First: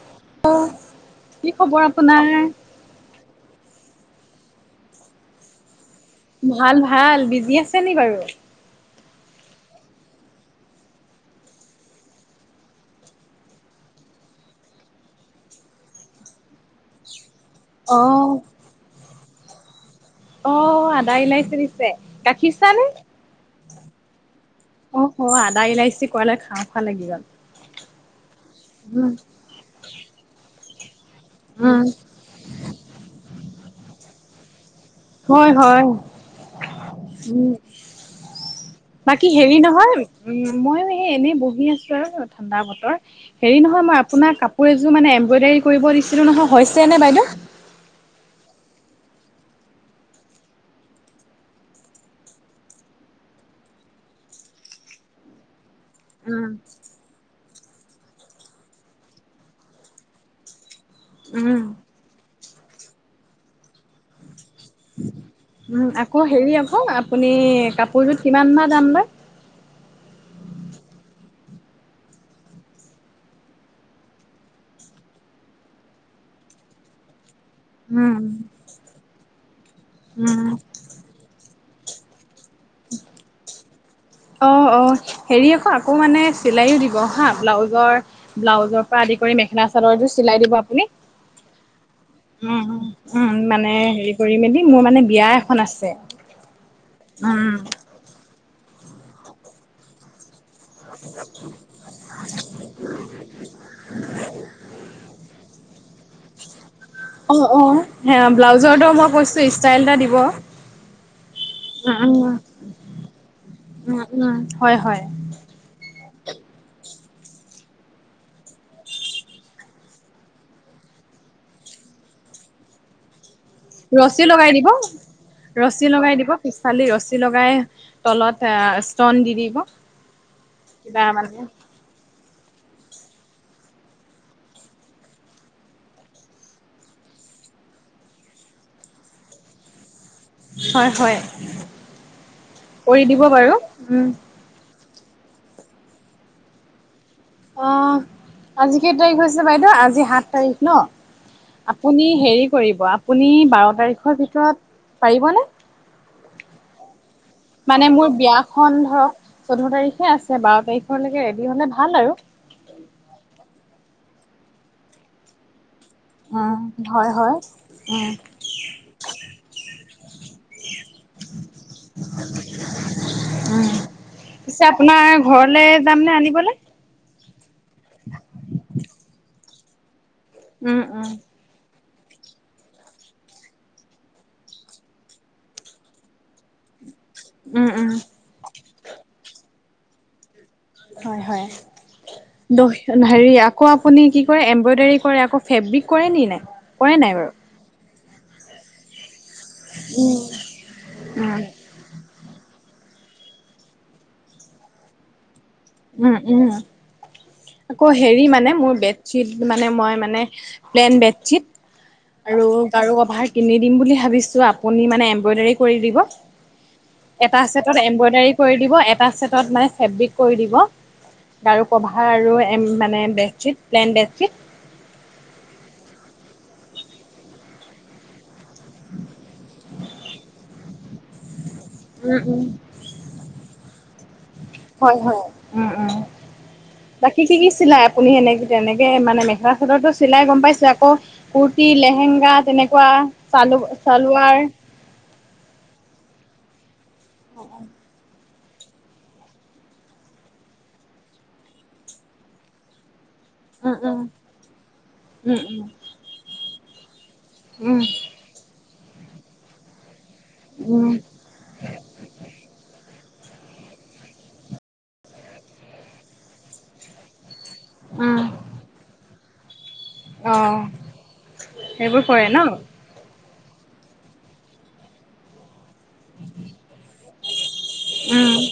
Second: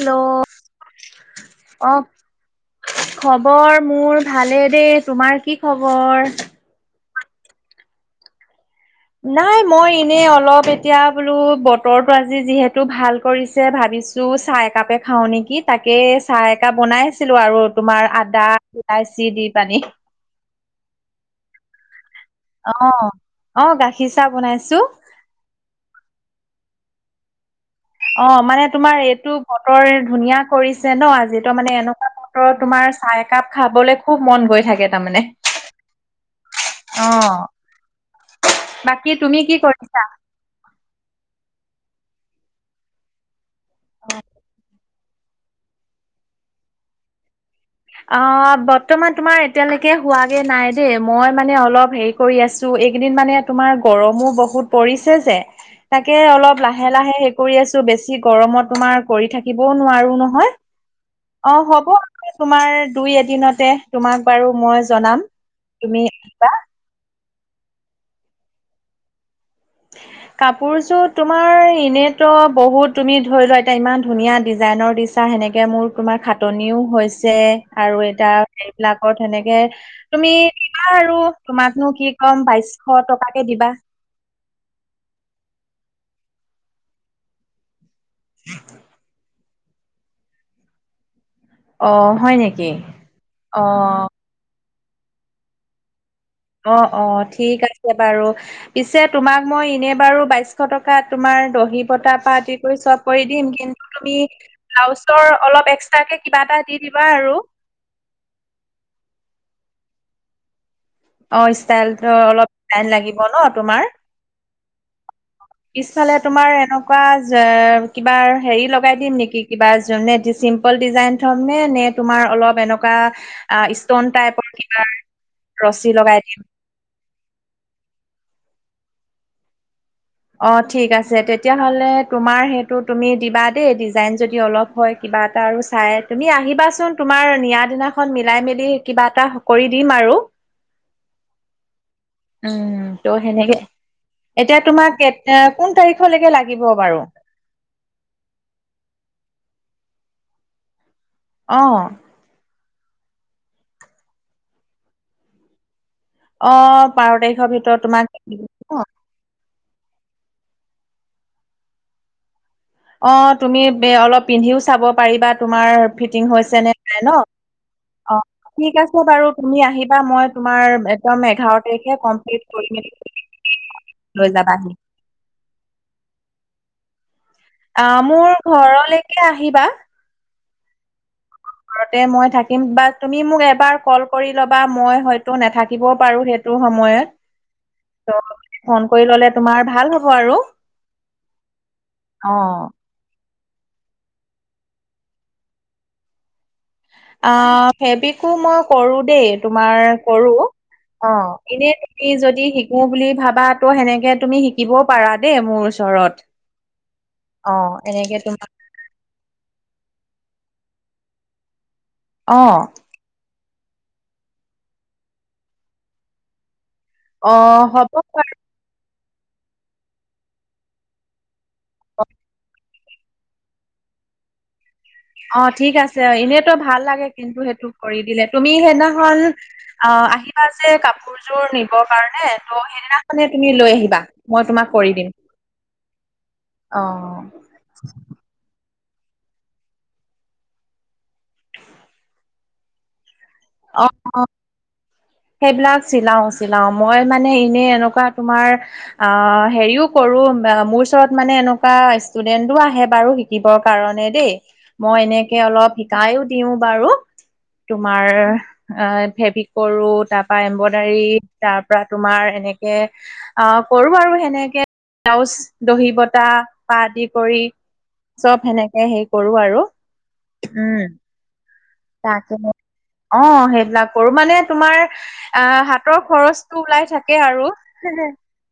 Hello, কি খবৰ অঁ। আপোনাৰ? খবৰ মোৰ ভালে দেই। তোমাৰ কি খবৰ? ভাল, ভাল। বিজি আছে নি বাৰু? নাই মই এনে অলপ এতিয়া বোলো বতৰটো আজি যিহেতু ভাল কৰিছে, ভাবিছো- চো চাহ একাপে খাওঁ নেকি! তাকে চাহ একাপ বনাইছিলো আৰু। তোমাৰ অ'। আদা, ইলাচি দি পানি। অঁ, আদা, ইলাচি দিছে! গাখীৰ চাহ নে? অঁ, অঁ গাখীৰ চাহ বনাইছোঁ। অঁ, আদা -ইলাচি ক'লে খাওঁ খাওঁ লাগি গ'ল। অঁ, মানে তোমাৰ উম, এইটো বতৰে ধুনীয়া কৰিছে ন আ- যিটো মানে উম, এনেকুৱা বতৰত তোমাৰ চাহ একাপ খাবলে খুব মন গৈ থাকে। তাৰমানে। হয়, হয়, অ'। উম। বাকী তুমি কি হেৰি নহয়, কৰিছা? - উম, মইয়ো সেই এনেই বহি আছো আৰু ঠাণ্ডা বতৰ। হেৰি নহয়, মই আপোনাৰ কাপোৰ এযো- ৰ মানে এম্ব্ৰইডাৰী কৰিব দিছিলো নহয়, হৈছে নে বাইদউ? অঁ, বৰ্তমান তোমাৰ এতিয়ালৈকে হোৱাগে নাই দেই। মই মানে অলপ হেৰি- কৰি আছোঁ। এইকেইদিন মানে তোমাৰ গৰমো বহুত পৰিছে যে। তাকে উম, অলপ লাহে লাহে হেৰি কৰি আছোঁ। বেছি গৰমত তোমাৰ কৰি থাকিবও নোৱাৰো নহয়। অঁ, উম। হ'ব লাগে আকৌ দুই এদিনতে। তোমাক বাৰু মই - জনাম, উম, তুমি আকৌ হেৰি আহিবা। আকৌ আপুনি কাপোৰযোত কিমানমান দাম লয়? [unintelligible] কাপোৰযোত তোমাৰ এনেইটো বহুত। তুমি ধৰিলোৱা এতিয়া ইমান ধুনীয়া ডিজাইনৰ দিছ- ছা, সেনেকে মোৰ তোমাৰ খাটনিও হৈছে। আৰু উম, এতিয়া সেইবিলাকত সেনেকে তুমি- উম, দিবা আৰু তোমাকনো কি ক'ম? বাইছ শ টকাকে দিবা। অঁ অঁ, হেৰি আক' আকৌ মানে চিলাইও দিব হাঁ ব্লাউজৰ ব্লাউজৰ পৰা আদি কৰি মেখেলা -চাদৰ এযোৰ চিলাই দিব আপুনি। অ' হয় উম নেকি? ওঁ উম, মানে অ' হেৰি কৰি মেলি মোৰ মানে বিয়া এখন আছে। অঁ, অঁ উম, ঠিক আছে বাৰু, পিছে তোমাক মই এনে বাৰু বাইশ শ টকাত তোমাৰ দহি বতাৰ পৰা আদিকৰি চব কৰি দিম। কিন্তু তুমি ব্লাউজৰ অলপ এক্সট্ৰাকে কিবা এটা দি দিবা আৰু অঁ, অঁ হেয়া ব্লাউজৰটো মই কৈছোৱে ষ্টাইল এটা দিব। অঁ, ষ্টাইলটো উম, অলপ টাইম লাগিব ন' তোমাৰ? উম, উম, হয়, হয়। পিছফালে তোমাৰ এনেকুৱা যে কিবা হেৰি লগাই দিম নেকি কিবা যুনেদিছিম। অকল ডিজাইন থম নে? নে তোমাৰ অলপ এনকুৱা আ স্তন ৰছী লগাই টাইপৰ দিব কিবা ৰছী লগাই দিব, পিফালেদি ৰছী লগাই তলত আঁ স্তন দি দিব। অঁ ঠিক কিবা আছে। মানে তেতিয়াহ'লে তোমাৰ সেইটো তুমি দিবা দেই। ডিজাইন যদি অলপ হয় কিবা এটা আৰু চাই। তুমি আহিবাচোন? তোমাৰ নিয়া দিনাখন মিলাই - মেলি কিবা এটা কৰি দিম আৰু। হয়, হয় কৰি ত' দিব বাৰু, সেনেকে উম। এতিয়া তোমাক কেত্ এ কোন তাৰিখলৈকে লাগিব বাৰু? অঁ, আজি কেইতাৰিখ হৈছে বাইদেউ। আজি সাত তাৰিখ ন'? অ আপুনি হেৰি কৰিব, আপুনি বাৰ তাৰিখৰ ভিতৰত পাৰিব নে? অঁ বাৰ তাৰিখৰ ভিত্ মানে মোৰ বিয়াখন ধৰক চৈধ্য তাৰিখে আছে, বাৰ তাৰিখলৈকে ৰেডী হ'লে ভাল আৰু। অঁ তুমি বে অলপ পিন্ধিও চাব পাৰিবা তোমাৰ ফিটিং হৈছে নে নাই ন '? অঁ। অঁ, ঠিক আছে বাৰু তুমি আহিবা। মই তোমাৰ একদম এঘাৰ তাৰিখে কমপ্লিট কৰি -মেলি উম। লৈ পিছে যাবাহি? আপোনাৰ ঘৰলে যাম নে আনিবলে? আঁ মোৰ ঘৰলৈকে আহিবা। উম উম। ঘৰতে মই থাকিম বা তুমি মোক এবাৰ কল কৰি ল'বা, মই হয়তো নাথাকিবও পাৰো সেই টো সময়ত। উম, ওঁ। ত 'ফোন কৰি ল'লে তোমাৰ ভাল হ'ব আৰু। হয় হয়। অ'। দহি হেৰি আকৌ আপুনি কি কৰে? এম্ব্ৰইডাৰী কৰে আকৌ ফেব্ৰিক কৰে নি নাই? কৰে নাই বাৰু? আঁ ফেব্ৰিকো মই কৰো দেই। তোমাৰ কৰো অঁ, উম, এনেই তুমি যদি শিকো বুলি ভাবা ত' সেনেকে তুমি শিক্ শিকিবও পাৰা দেই মোৰ ওচৰত। উম, উম। অ আকৌ এনেকে হেৰি তোমাৰ মানে মোৰ বেত শ্বীট মানে, মই মানে প্লেন বেডশ্বীট অ আৰু গাৰু কভাৰ কিনি দিম বুলি ভাবিছোঁ। আপুনি মানে এম্ব্ৰইডাৰী কৰি দিব। অ এটা চেটত হ'ব বাৰু এম্ব্ৰইডাৰী কৰি দিব, এটা চেটত মানে ফেব্ৰিক কৰি দিব গাৰু ক' আৰু এ মানে বেডশ্বীট প্লেইন বেডশ্বীট। অ ঠিক আছে অ এনেতো ভাল লাগে কিন্তু সেইটো কৰি দিলে, তুমি সেই দিনাখন অ আহিবা যে কাপোৰযোৰ নিব কাৰণে উম উম ত সেইদিনা মানে তুমি লৈ আহিবা মই তোমাক কৰি হয় দিম। হয় উম উম অ। বাকী কি কি চিলায়? আপুনি সেনেকে তেনেকে মানে মেখেলা চাদৰটো চিলাই গ'ম পাইছোঁ। আকৌ কুৰ্তি, লেহেংগা তেনেকুৱা চালু অ'অ' চালোৱাৰ সেইবিলাক চিলাওঁ চিলাওঁ। মই মানে এনে এনেকুৱা তোমাৰ অ' হেৰিও কৰোঁ মোৰ ওচৰত মানে এনেকুৱা ষ্টুডেন্টও আহে বাৰু দিবৰ উম উম কাৰণে দেই। মই এনেকে উম অলপ শিকাইও দিওঁ বাৰু। উম তোমাৰ ফেব্ৰিক কৰোঁ তাৰপা উম এম্ব্ৰডাৰী তাৰ পৰা তোমাৰ এনেকে আহ কৰোঁ আৰু সেনেকে ব্লাউজ দহি বতাহ পা আদি কৰি চ'ব সেনেকে হেৰি কৰোঁ আৰু অহ'। উম তাকে অ' সেইবিলাক কৰোঁ মানে তোমাৰ আহ হাত হাতৰ খৰচটো ওলাই থাকে আৰু উম,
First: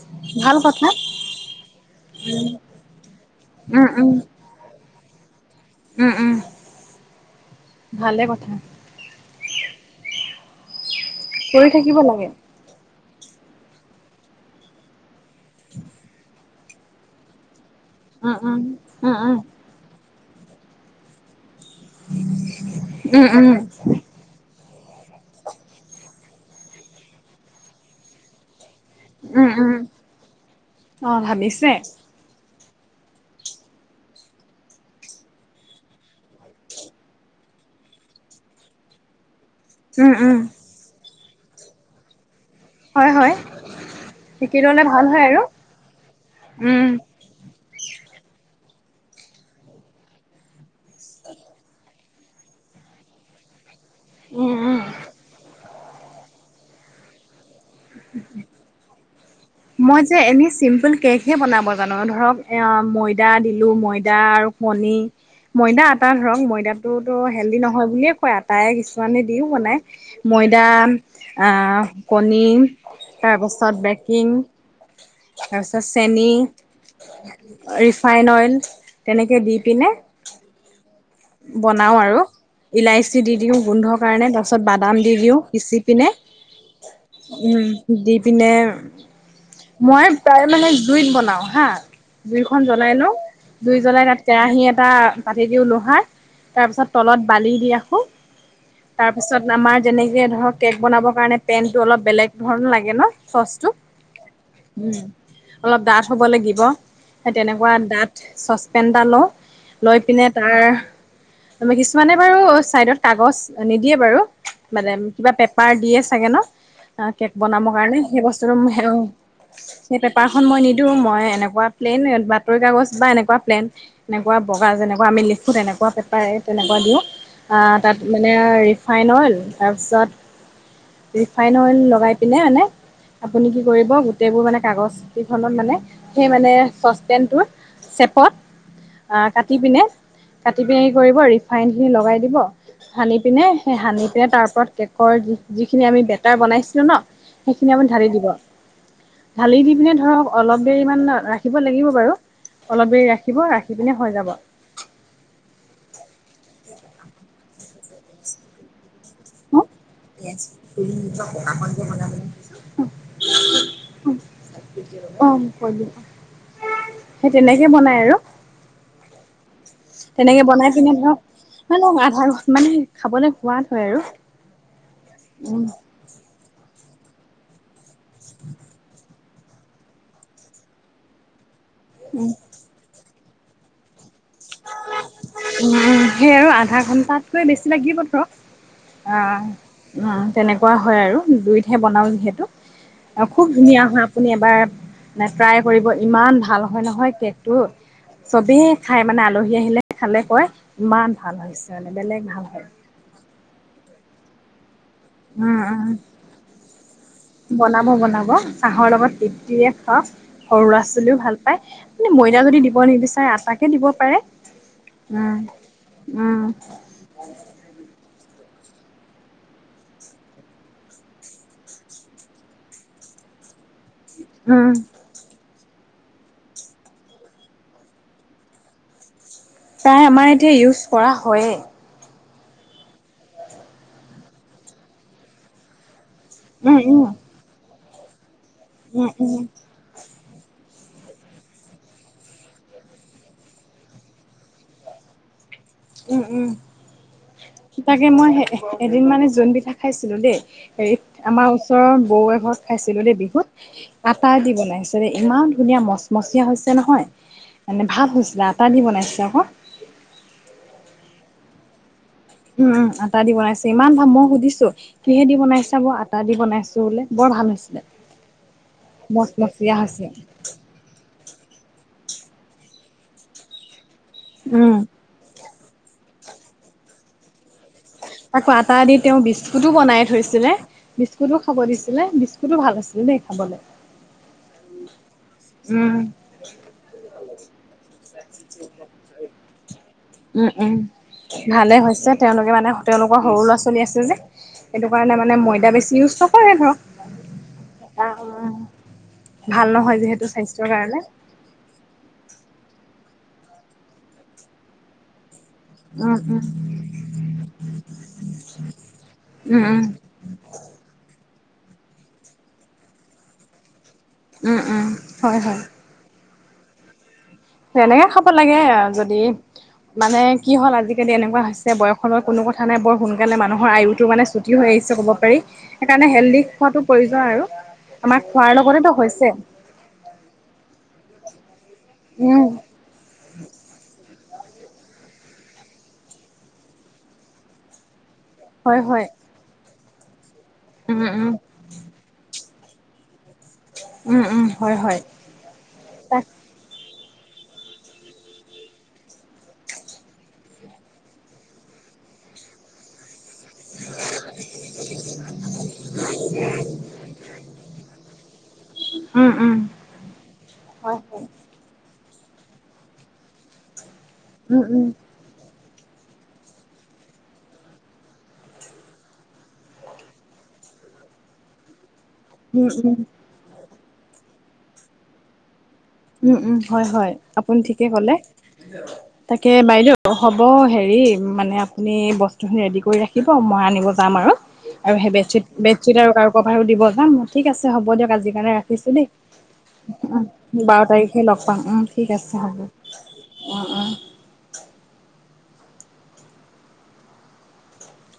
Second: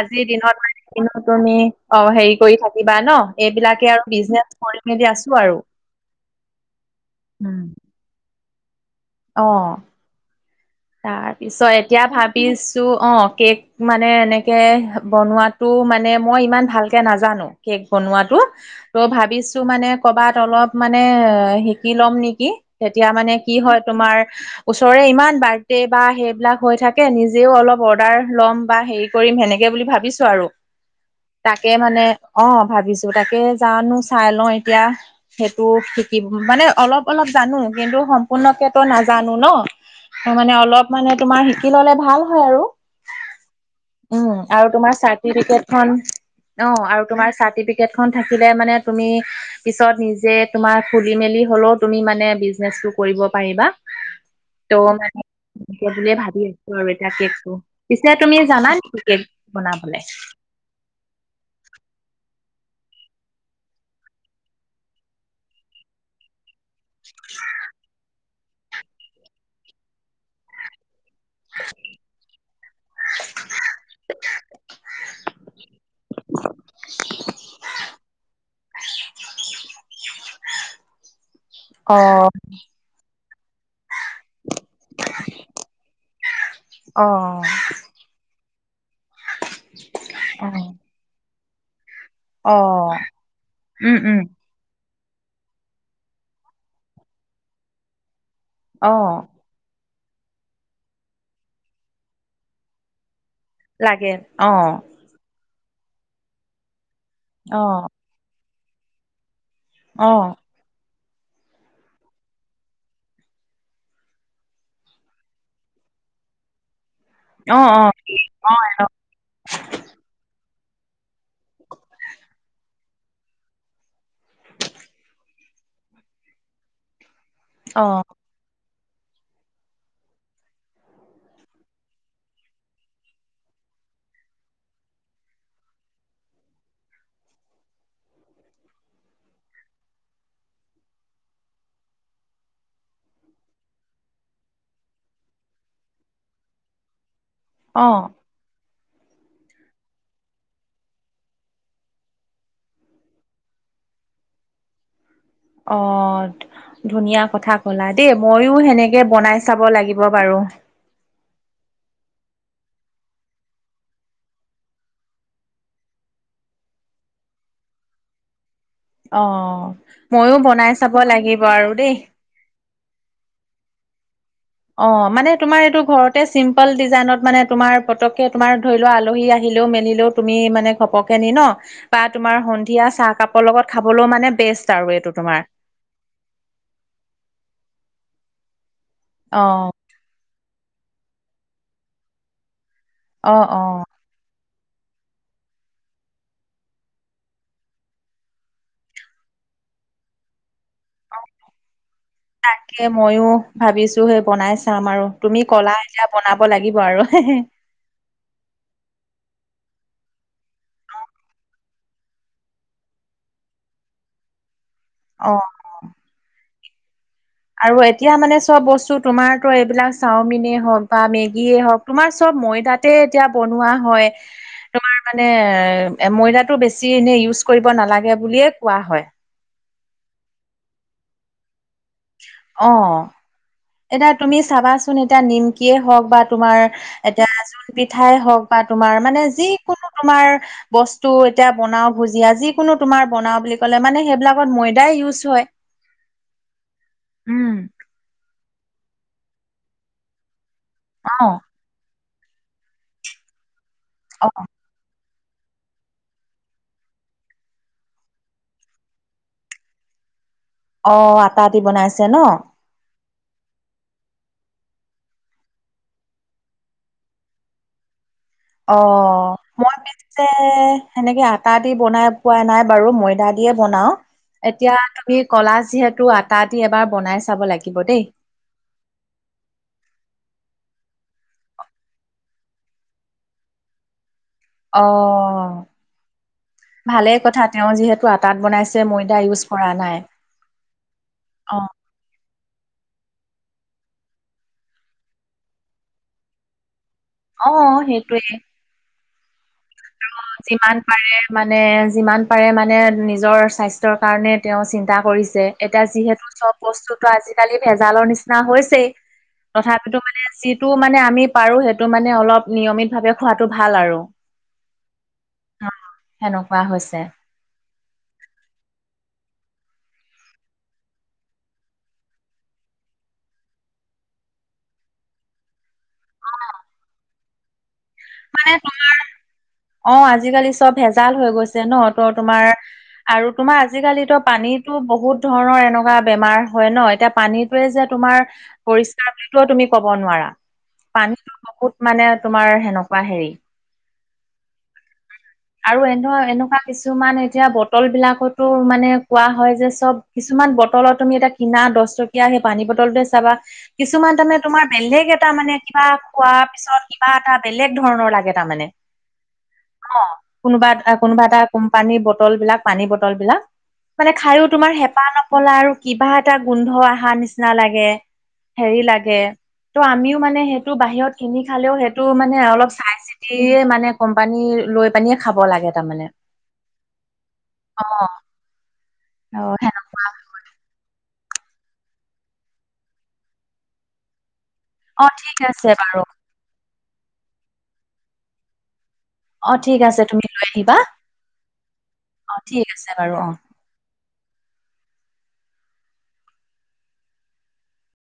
আজিৰ ভাল দিনত কথা। কিনো তুমি অ' হেৰি উম, কৰি থাকিবা ন? এইবিলাকে উম, আৰু বিজনেচ কৰি মেলি আছোঁ আৰু উম, উম, উম। ভালে কথা। অ'। তাৰ পিছত কৰি থাকিব এতিয়া লাগে। উম, ভাবিছোঁ। তোৰ অ' কেক মানে এনেকে বনোৱাটো মানে মই ইমান ভালকে নাজানোঁ। কেক বনোৱাটো উম, ত' উম, উম, ভাবিছোঁ মানে ক'ৰবাত অলপ মানে শিক কি ল'ম নেকি? তেতিয়া উম, মানে কি উম, হয়, তোমাৰ ওচৰৰে ইমান বাৰ দে বা সেইবিলাক হৈ থাকে, নিজেও অলপ অৰ্ডাৰ ল'ম বা হেৰি কৰিম উম, সেনেকে উম। বুলি ভাবিছোঁ আৰু অ' তাকে ভাবিছে? মানে অ' ভাবিছোঁ। তাকে জানোঁ চাই লওঁ এতিয়া। সেইটো শিকিব মানে অলপ অলপ জানোঁ, কিন্তু সম্পূৰ্ণকে তোৰ নাজানোঁ ন। উম, তো উম। মানে অলপ মানে তোমাৰ শিকি ল'লে ভাল হয় আৰু হয়, হয়। উম, শিকি আৰু ল'লে তোমাৰ ভাল হয় আৰু। চাৰ্টিফিকেটখন অ' উম, আৰু তোমাৰ চাৰ্টিফিকেট কেট খন থাকিলে মানে তুমি পিছত নিজে তোমাৰ খুলি মেলি হ'লেও তুমি মানে বিজনেচটো কৰিব পাৰিবা। উম, উম। তোৰ মানে এতিয়া বুলিয়ে ভাবি আছোঁ আৰু এতিয়া কেকটো। পিছে তুমি জানা নেকি কেক বনাবলে? এনে চিম্পল কেক হে বনাব জানোঁ, ধৰক অ' মৈয়দা দিলোঁ। মৈয়দা আৰু কণী মৈয়দা, আটা ধৰক মৈয়দাত টো তোৰ হেল্ডি নহয় বুলিয়ে কয় আটাই কিছুমানে দিওঁ বনাই, মৈয়দা আহ কণী তাৰপাছত বেগ বেকিং তাৰপিছত চেনী ৰিফাইন অইল তেনেকে দি পিনে বনাও অ আৰু ইলাচি দি দিওঁ, গোন্ধৰ কাৰণে, তাৰ পিছত বাদাম দি দিওঁ পিচি পিনে অ উম। দি পিনে মই প্ৰায় অ মানে জুইত বনাওঁ হা। অ জুইখনন জ্বলাই লওঁ, জুই উম জ্বলাই উম তাত কেৰাহী এটা পাতি দিওঁ লোহাৰ। তাৰপিছত তলত বালি দি ৰাখোঁ। অ তাৰপিছত আমাৰ যেনেকে ধৰক কেক বনাবৰ কাৰণে পেনটো অলপ বেলেগ ধৰণৰ লাগে ন চচটো। লাগে অ'। অলপ ডাঠ হ'ব লাগিব। সেই অ তেনেকুৱা ডাঠ চচপেন এটা লওঁ। লৈ অ পিনে তাৰ কিছুমানে বাৰু ছাইডত কাগজ নিদিয়ে বাৰু। মানে কিবা পেপাৰ দিয়ে চাগে ন কেক অ অ বনাবৰ কাৰণে সেই বস্তুটো সেই পেপাৰখন মই নিদিওঁ মই এনেকুৱা প্লেন বাতৰি কাগজ বা এনেকুৱা প্লেন - এনেকুৱা বগা যেনেকুৱা আমি লিখো তেনেকুৱা পেপাৰে তেনেকুৱা দিওঁ আহ অ তাত মানে ৰিফাইন অইল তাৰপিছত ৰিফাইন অইল লগাই পিনে মানে আপুনি কি কৰিব গোটেইবোৰ মানে কাগজ কেইখনত মানে সেই মানে চচপেনটোৰ চেপত কাটি পিনে আপুনি কি কৰিব ৰিফাইন খিনি লগাই দিব। সানি পিনে সেই সানি পিনে তাৰ ওপৰত কেকৰ যিখিনি আমি বেটাৰ বনাইছিলোঁ ন? সেইখিনি অ আপুনি ঢালি অ দিব। ঢালি দি পিনে ধৰক অলপ দেৰিমান ৰাখিব লাগিব বাৰু। অলপ দেৰি ৰাখিব ৰাখি পিনে হৈ যাব। অ', ধুনীয়া কথা কলা দেই মইয়ো সেনেকে কে বনাই চাব লাগিব বাৰু। [unintelligible] অ', সেই তেনেকে বনাই আৰু। অ'। ময়ো তেনেকে বনাই পিনে চাব লাগিব আৰু দেই। ধৰক আধা ঘণ্টা, মানে খাবলে সোৱাদ হয় আৰু। অ', মানে তোমাৰ উম এইটো ঘৰতে চিম্পল ডিজাইনত মানে তোমাৰ পতককে তোমাৰ ধৰি লোৱা আলহী আহি - আহিলোও মেলিলোও তুমি মানে ঘপকে নি ন বা তোমাৰ সন্ধিয়া চাহ কাপৰ লগত খাবলৈও মানে বেষ্ট আৰু এইটো তোমাৰ। উম, সেই আৰু আধা ঘণ্টাতকৈ বেছি লাগিব ধৰক অ'। অ', অ', তেনেকুৱা হয় আৰু জুইতহে বনাও যিহেতু অ', খুব ধুনীয়া অ', হয়। আপুনি এবাৰ ট্ৰাই কৰিব ইমান ভাল হয় নহয় কেকটো চবেই খাই মানে আলহী আহিলে খালে কয় ইমান ভাল হৈছে মানে বেলেগ ভাল হয়। মইয়ো ভাবিছোঁ সেই বনাই চাম আৰু তুমি উম কলা উম এতিয়া বনাব লাগিব আৰু। বনাব, বনাব। চাহৰ লগত তৃপ্তিৰে খাওঁক। সৰু লৰা ছোৱালীৱেও ভাল পায় ময়দা যদি দিব নিবিচাৰে আটাকে দিব পাৰে। উম, অ'। উম। আৰু এতিয়া মানে চব বস্তু তোমাৰতো এইবিলাক চাওমিনে হওক বা মেগীয়ে হওক - তোমাৰ চব ময়দাতে এতিয়া বনোৱা হয়। উম। তোমাৰ মানে এ ময়দাটো বেছি এনে ইউজ কৰিব নালাগে বুলিয়ে কোৱা হয়। প্ৰায় আমাৰ এতিয়া ইউজ কৰা হয়েই। অ'। এতিয়া তুমি চাবাচোন এতিয়া নিমকিয়ে হওক বা তোমাৰ উম উম এতিয়া জোন পিঠাই হওক - বা তোমাৰ উম মানে উম যিকোনো তোমাৰ - বস্তু এতিয়া বনাও ভুজিয়া যিকোনো তোমাৰ বনাও বুলি ক'লে মানে সেইবিলাকত ময়দাই ইউজ হয়। উম উম, উম। তাকে মই এদিন মানে জোন পিঠা খাইছিলোঁ দেই - হেৰিত অ', আমাৰ ওচৰৰ বৌ এঘৰত খাইছিলোঁ দেই বিহুত আটা অ', দি বনাইছে। ইমান ধুনীয়া মচমচীয়া হৈছে নহয় মানে ভাল হৈছিলে আটা দি বনাইছে আক'। অ', আটা দি বনাইছে ন? উম, উম, আটা দি বনাইছে ইমান ভাল, মই সুধিছো - কিহেদি বনাইছে বৌ, আটা দি বনাইছোঁ বোলে বৰ ভাল হৈছিলে। অঁ! মচমচীয়া মই হৈছে পিছে এ সেনেকে আটা দি বনাই পোৱা নাই বাৰু ময়দা দিয়ে বনাওঁ এতিয়া উম তুমি কলা যিহেতু আটা আদি এবাৰ বনাই চাব লাগিব দেই। আকৌ আটা দি তেওঁ বিস্কুটো বনাই থৈছিলে। বিস্কুটতো খাব দিছিলে, বিস্কুটতো ভাল আছিলে দেই খাবলে। অঁ! উম ভালেই কথা তেওঁ যিহেতু আটাত বনাইছে ময়দা ইউজ কৰা নাই। উম উম! অ', ভালে। হৈছে তেওঁলোকে মানে তেওঁলোকৰ সৰু ল'ৰা-ছোৱালী আছে যে, সেইটো কাৰণে মানে ময়দা বেছি ইউজ নকৰে ধৰক। অঁ! সেইটোৱেই। ভাল নহয় যিহেতু স্বাস্থ্যৰ যিমান কাৰণে। পাৰে মানে যিমান পাৰে মানে নিজৰ স্বাস্থ্যৰ কাৰণে তেওঁ চিন্তা কৰিছে। এতিয়া উম যিহেতু উম চব বস্তুতো আজিকালি ভেজালৰ নিচিনা হৈছেই। উম উম তথাপিতো মানে যিটো মানে আমি পাৰোঁ সেইটো মানে অলপ নিয়মিতভাৱে খোৱাটো ভাল আৰু। উম-উম, হয়-হয়। অঁ! সেনেকুৱা হৈছে। তেনেকে খাব লাগে যদি মানে কি হ'ল আজিকালি এনেকুৱা হৈছে বয়সৰ কোনো কথা নাই বৰ সোনকালে মানুহৰ আয়ুতো মানে চুটি হৈ আহিছে ক'ব পাৰি সেইকাৰণে হেল্ডি খোৱাটো প্ৰয়োজন আৰু। আমাৰ খোৱাৰ লগতেটো হৈছে। অঁ! আজিকালি চব ভেজাল হৈ গৈছে ন, ত' তোমাৰ উম আৰু তোমাৰ আজিকালিতো পানীতো বহুত ধৰণৰ এনেকুৱা বেমাৰ হয় ন, এতিয়া পানীটোৱেই যে তোমাৰ হয় হয় পৰিষ্কাৰ বুলিও তুমি ক'ব নোৱাৰা। উম উম পানীটো বহুত মানে তোমাৰ সেনেকুৱা হেৰি। উম-উম, হয়-হয়। আৰু এনেও এনেকুৱা কিছুমান এতিয়া বটল বিলাকতো মানে কোৱা হয় যে চব কিছুমান বটলত তুমি এটা কিনা দহ টকীয়া সেই পানী বটলটোৱেই চাবা কিছুমান তাৰমানে তোমাৰ বেলেগ এটা মানে কিবা খোৱাৰ পিছত কিবা এটা বেলেগ ধৰণৰ লাগে তাৰমানে। উম-উম। কোনোবা এটা, কোনোবা এটা কোম্পানীৰ বটল বিলাক পানী বটল বিলাক মানে খায়ো উম তোমাৰ উম হেঁপাহ নহ পলাই আৰু কিবা এটা গোন্ধ অহা নিচিনা লাগে। হেৰি লাগে ত' আমিও মানে সেইটো বাহিৰত কিনি খালেও সেইটো মানে মানে উম অলপ চাই উম চিতিয়েই মানে কোম্পানী লৈ পানিয়ে খাব লাগে তাৰমানে। উম-উম, হয়-হয় আপুনি অ ঠিকেই ক'লে। অ তাকে বাইদেউ হ'ব হেৰি মানে আপো আপুনি বস্তুখিনি ৰেডি কৰি ৰাখিব মই আনিব যাম আৰু, আৰু অ সেই ঠিক বেডশ্বীট আছে বেডশ্বীট বাৰু আৰু কাৰো কভাৰো দিব যাম, ঠিক আছে হ'ব দিয়ক আজিৰ কাৰণে ৰাখিছোঁ দেই। অঁ! ঠিক আছে তুমি লৈ আহ [inaudible] বাৰ তাৰিখে লগ পাম, অঁ ঠিক আছে ঠিক হ'ব। আছে বাৰু অ অঁ-অঁ!